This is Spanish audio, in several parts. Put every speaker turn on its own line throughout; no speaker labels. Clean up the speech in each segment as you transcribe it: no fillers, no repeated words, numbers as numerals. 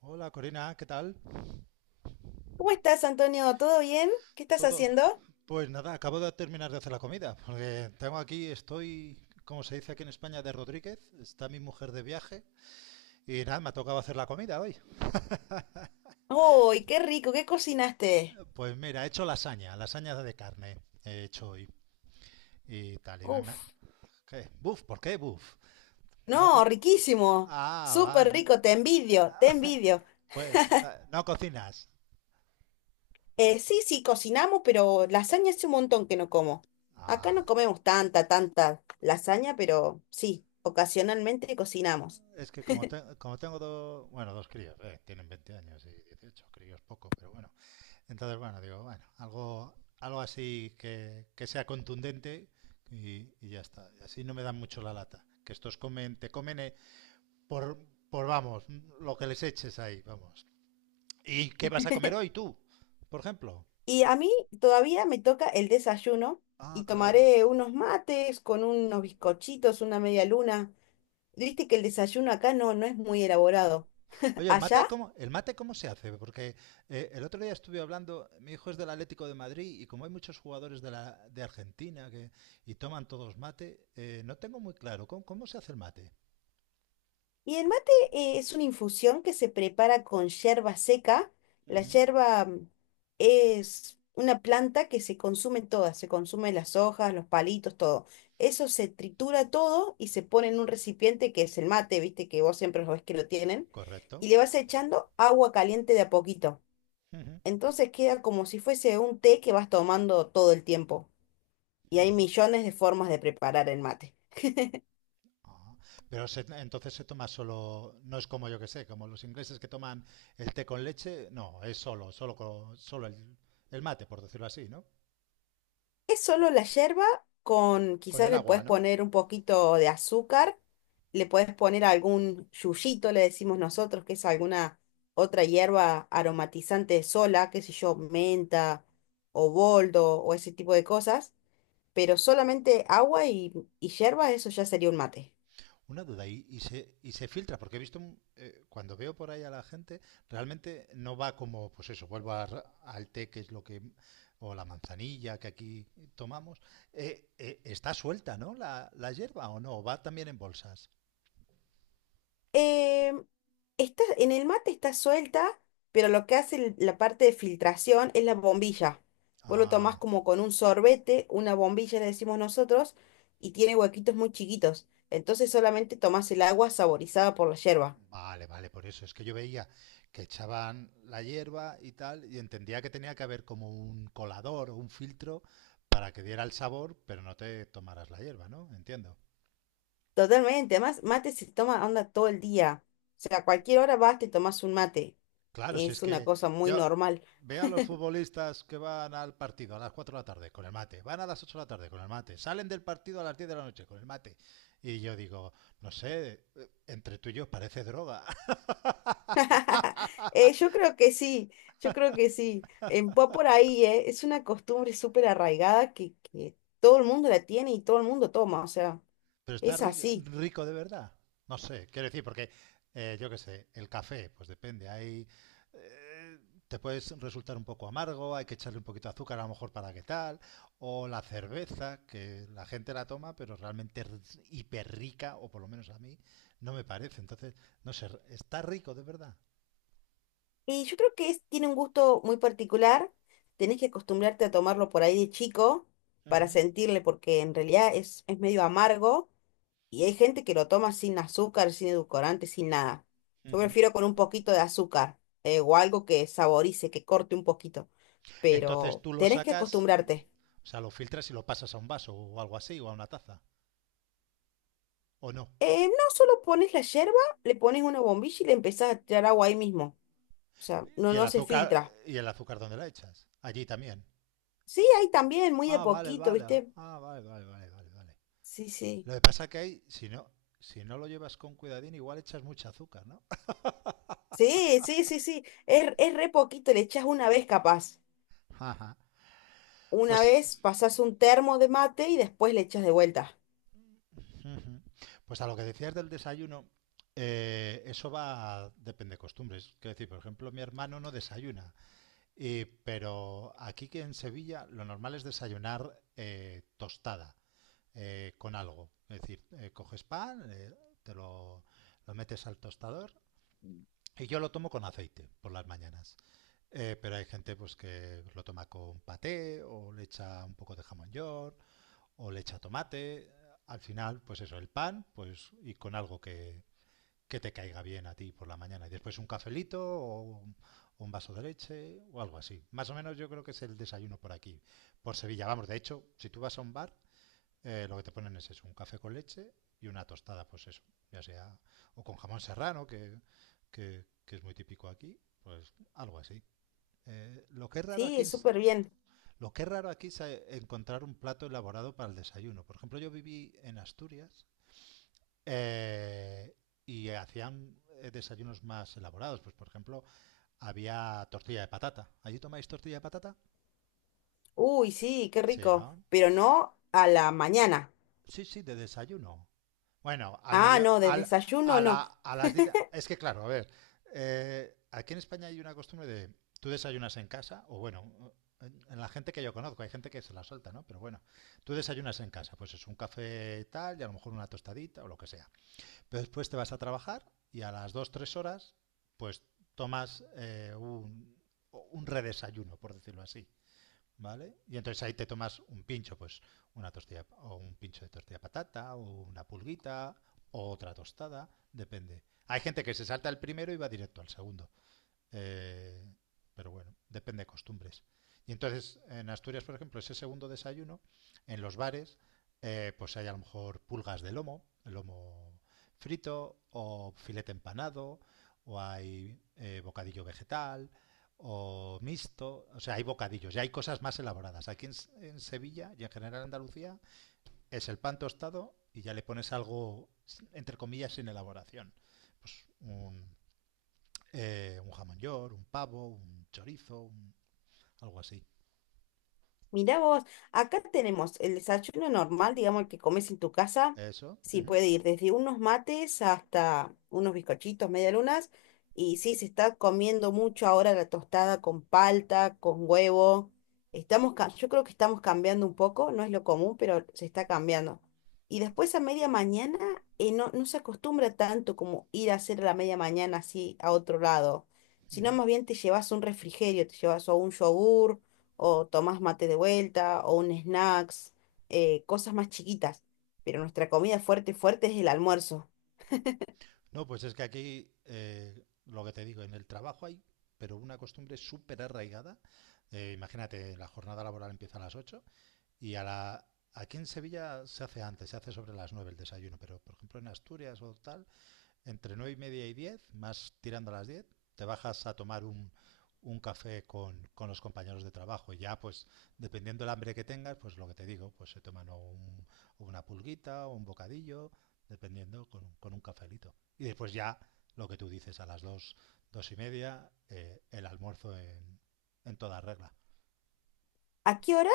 Hola Corina, ¿qué tal?
¿Cómo estás, Antonio? ¿Todo bien? ¿Qué estás
¿Todo?
haciendo?
Pues nada, acabo de terminar de hacer la comida, porque tengo aquí, estoy, como se dice aquí en España, de Rodríguez, está mi mujer de viaje y nada, me ha tocado hacer la comida hoy.
¡Uy, qué rico! ¿Qué cocinaste?
Pues mira, he hecho lasaña, lasaña de carne he hecho hoy y tal,
Uf,
¿Qué? ¿Buf? ¿Por qué buf? No.
no, riquísimo.
Ah,
Súper
vale.
rico, te envidio, te envidio.
Pues, no cocinas.
Sí, sí, cocinamos, pero lasaña hace un montón que no como. Acá no
Ah,
comemos tanta lasaña, pero sí, ocasionalmente cocinamos.
es que como tengo dos, bueno, dos críos, tienen 20 años y 18. Críos poco, pero bueno. Entonces, bueno, digo, bueno, algo así que sea contundente y ya está. Y así no me dan mucho la lata. Que estos comen, te comen, por, vamos, lo que les eches ahí, vamos. ¿Y qué vas a comer hoy tú, por ejemplo?
Y a mí todavía me toca el desayuno
Ah,
y
claro.
tomaré unos mates con unos bizcochitos, una media luna. Viste que el desayuno acá no es muy elaborado.
Oye, ¿el mate
¿Allá?
cómo, el mate cómo se hace? Porque el otro día estuve hablando, mi hijo es del Atlético de Madrid y como hay muchos jugadores de Argentina y toman todos mate, no tengo muy claro ¿cómo, se hace el mate.
Y el mate es una infusión que se prepara con yerba seca.
Uh
La
-huh.
yerba es una planta que se consume toda, se consume las hojas, los palitos, todo. Eso se tritura todo y se pone en un recipiente que es el mate, viste que vos siempre lo ves que lo tienen,
Correcto.
y le vas echando agua caliente de a poquito.
Uh -huh.
Entonces queda como si fuese un té que vas tomando todo el tiempo.
Uh
Y hay
-huh.
millones de formas de preparar el mate.
Ah, pero entonces se toma solo, no es como, yo que sé, como los ingleses que toman el té con leche. No, es solo, solo el, mate, por decirlo así, ¿no?
Es solo la yerba con,
Con
quizás
el
le
agua,
puedes
¿no?
poner un poquito de azúcar, le puedes poner algún yuyito, le decimos nosotros, que es alguna otra hierba aromatizante sola, qué sé yo, menta o boldo o ese tipo de cosas, pero solamente agua y yerba, eso ya sería un mate.
Una duda, y se filtra, porque he visto, cuando veo por ahí a la gente, realmente no va como, pues eso, vuelvo al té, que es lo que, o la manzanilla que aquí tomamos, está suelta, ¿no? La hierba o no, va también en bolsas.
Eh, en el mate está suelta, pero lo que hace la parte de filtración es la bombilla. Vos lo tomás
Ah,
como con un sorbete, una bombilla le decimos nosotros, y tiene huequitos muy chiquitos. Entonces solamente tomás el agua saborizada por la yerba.
vale, vale, por eso. Es que yo veía que echaban la hierba y tal, y entendía que tenía que haber como un colador o un filtro para que diera el sabor, pero no te tomaras la hierba, ¿no? Entiendo.
Totalmente, además mate se toma onda todo el día. O sea, a cualquier hora vas, te tomás un mate.
Claro, si es
Es una
que
cosa muy
yo
normal.
veo a los futbolistas que van al partido a las 4 de la tarde con el mate, van a las 8 de la tarde con el mate, salen del partido a las 10 de la noche con el mate. Y yo digo, no sé, entre tú y yo parece droga.
Yo creo que sí, yo creo que sí. Va por ahí, eh. Es una costumbre súper arraigada que todo el mundo la tiene y todo el mundo toma, o sea,
Pero está
es así.
rico de verdad. No sé, quiero decir, porque yo qué sé, el café, pues depende. Eh, Te puedes resultar un poco amargo, hay que echarle un poquito de azúcar a lo mejor para que tal. O la cerveza, que la gente la toma, pero realmente es hiper rica, o por lo menos a mí, no me parece. Entonces, no sé, está rico de verdad.
Y yo creo que tiene un gusto muy particular. Tenés que acostumbrarte a tomarlo por ahí de chico para
Ujú,
sentirle, porque en realidad es medio amargo y hay gente que lo toma sin azúcar, sin edulcorante, sin nada. Yo
ujú.
prefiero con un poquito de azúcar, o algo que saborice, que corte un poquito.
Entonces
Pero
tú lo
tenés que
sacas,
acostumbrarte.
o sea, lo filtras y lo pasas a un vaso o algo así, o a una taza, o no.
No solo pones la yerba, le pones una bombilla y le empezás a tirar agua ahí mismo. O sea,
¿Y el
no se
azúcar,
filtra.
y el azúcar, ¿dónde la echas? Allí también.
Sí, ahí también, muy de
Ah, vale,
poquito,
vale.
¿viste?
Ah, vale, vale, vale, vale, vale.
Sí, sí.
Lo que pasa que hay, si no lo llevas con cuidadín, igual echas mucha azúcar, ¿no?
Sí, sí, sí, sí. Es re poquito, le echás una vez capaz.
Ajá.
Una
Pues,
vez pasás un termo de mate y después le echas de vuelta.
pues a lo que decías del desayuno, eso va, depende de costumbres. Quiero decir, por ejemplo, mi hermano no desayuna, pero aquí que en Sevilla lo normal es desayunar, tostada, con algo. Es decir, coges pan, te lo, lo metes al tostador y yo lo tomo con aceite por las mañanas. Pero hay gente pues que lo toma con paté o le echa un poco de jamón york o le echa tomate. Al final, pues eso, el pan, pues y con algo que te caiga bien a ti por la mañana. Y después un cafelito o un vaso de leche o algo así. Más o menos yo creo que es el desayuno por aquí, por Sevilla. Vamos, de hecho, si tú vas a un bar, lo que te ponen es eso, un café con leche y una tostada, pues eso, ya sea, o con jamón serrano, que es muy típico aquí, pues algo así. Eh, lo que es raro aquí
Sí,
en,
súper bien.
lo que es raro aquí es, encontrar un plato elaborado para el desayuno. Por ejemplo, yo viví en Asturias, eh, y hacían, desayunos más elaborados. Pues, por ejemplo, había tortilla de patata. ¿Allí tomáis tortilla de patata?
Uy, sí, qué
Sí,
rico.
¿no?
Pero no a la mañana.
Sí, sí, de desayuno. Bueno, al
Ah,
medio,
no, de
al,
desayuno
a la,
no.
a las 10. Es que claro, a ver, aquí en España hay una costumbre de, tú desayunas en casa, o bueno, en la gente que yo conozco, hay gente que se la suelta, ¿no? Pero bueno, tú desayunas en casa, pues es un café y tal, y a lo mejor una tostadita o lo que sea. Pero después te vas a trabajar y a las 2, 3 horas, pues tomas, un redesayuno, por decirlo así. ¿Vale? Y entonces ahí te tomas un pincho, pues una tortilla o un pincho de tortilla de patata o una pulguita o otra tostada, depende. Hay gente que se salta el primero y va directo al segundo. Eh, pero bueno, depende de costumbres. Y entonces, en Asturias, por ejemplo, ese segundo desayuno, en los bares, pues hay a lo mejor pulgas de lomo, lomo frito, o filete empanado, o hay, bocadillo vegetal, o mixto. O sea, hay bocadillos, ya hay cosas más elaboradas. Aquí en, en Sevilla y en general en Andalucía es el pan tostado y ya le pones algo, entre comillas, sin elaboración. Pues un jamón york, un pavo, un chorizo, algo así.
Mirá vos, acá tenemos el desayuno normal, digamos, el que comes en tu casa.
Eso.
Sí,
Ujú,
puede ir desde unos mates hasta unos bizcochitos, medialunas. Y sí, se está comiendo mucho ahora la tostada con palta, con huevo. Estamos, yo creo que estamos cambiando un poco, no es lo común, pero se está cambiando. Y después a media mañana, no se acostumbra tanto como ir a hacer a la media mañana así a otro lado, sino
ujú.
más bien te llevas un refrigerio, te llevas o un yogur o tomás mate de vuelta, o un snacks, cosas más chiquitas. Pero nuestra comida fuerte es el almuerzo.
No, pues es que aquí, lo que te digo, en el trabajo pero una costumbre súper arraigada. Imagínate, la jornada laboral empieza a las 8 y a la... Aquí en Sevilla se hace antes, se hace sobre las 9 el desayuno, pero por ejemplo en Asturias o tal, entre 9:30 y 10, más tirando a las 10 te bajas a tomar un café con los compañeros de trabajo. Ya, pues, dependiendo del hambre que tengas, pues lo que te digo, pues se toman o una pulguita o un bocadillo, dependiendo un cafelito. Y después ya, lo que tú dices, a las 2, 2:30, el almuerzo en, toda regla.
¿A qué hora?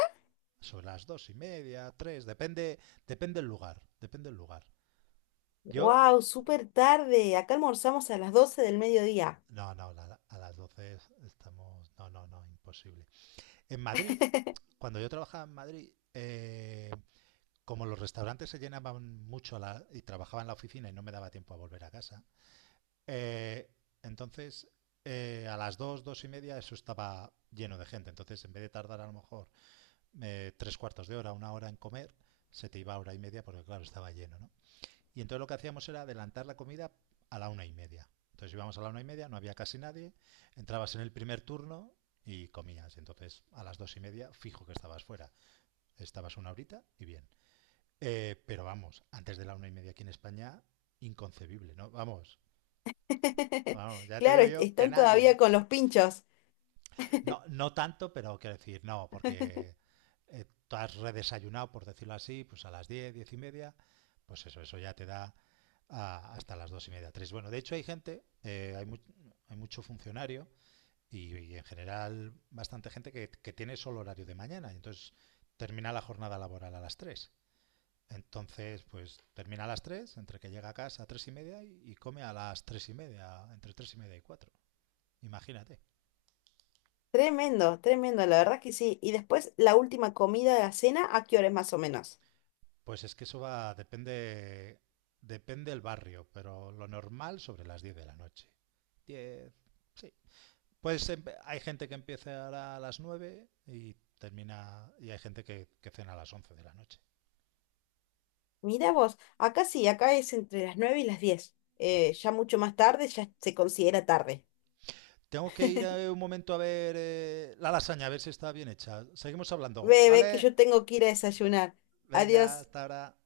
Sobre las 2:30, 3, depende el lugar, depende el lugar. Yo,
¡Wow!
eh,
Súper tarde. Acá almorzamos a las 12 del mediodía.
No, no, a las 12 estamos. No, no, no, imposible. En Madrid, cuando yo trabajaba en Madrid, como los restaurantes se llenaban mucho y trabajaba en la oficina y no me daba tiempo a volver a casa, eh, entonces a las 2, 2:30 eso estaba lleno de gente. Entonces, en vez de tardar a lo mejor, tres cuartos de hora, una hora en comer, se te iba hora y media porque, claro, estaba lleno, ¿no? Y entonces lo que hacíamos era adelantar la comida a la 1:30. Entonces íbamos a la 1:30, no había casi nadie, entrabas en el primer turno y comías. Entonces a las 2:30 fijo que estabas fuera. Estabas una horita y bien. Pero vamos, antes de la 1:30 aquí en España, inconcebible, ¿no? Vamos, vamos, ya te
Claro,
digo yo que
están
nadie,
todavía
¿eh?
con los pinchos.
No, no tanto, pero quiero decir, no, porque tú has redesayunado, por decirlo así, pues a las 10, 10:30, pues eso ya te da hasta las 2:30, 3. Bueno, de hecho hay gente, hay mucho funcionario y en general bastante gente que tiene solo horario de mañana y entonces termina la jornada laboral a las 3. Entonces, pues termina a las 3, entre que llega a casa a 3:30 y come a las 3:30, entre 3:30 y 4. Imagínate.
Tremendo, tremendo, la verdad que sí. Y después la última comida de la cena, ¿a qué hora es más o menos?
Pues es que eso va, depende el barrio, pero lo normal sobre las 10 de la noche. 10, sí. Pues hay gente que empieza a las 9 y termina, y hay gente que cena a las 11 de la noche,
Mirá vos, acá sí, acá es entre las 9 y las 10.
por eso.
Ya mucho más tarde, ya se considera tarde.
Tengo que ir, un momento a ver, la lasaña, a ver si está bien hecha. Seguimos hablando,
Ve, ve que
¿vale?
yo tengo que ir a desayunar.
Venga,
Adiós.
hasta ahora.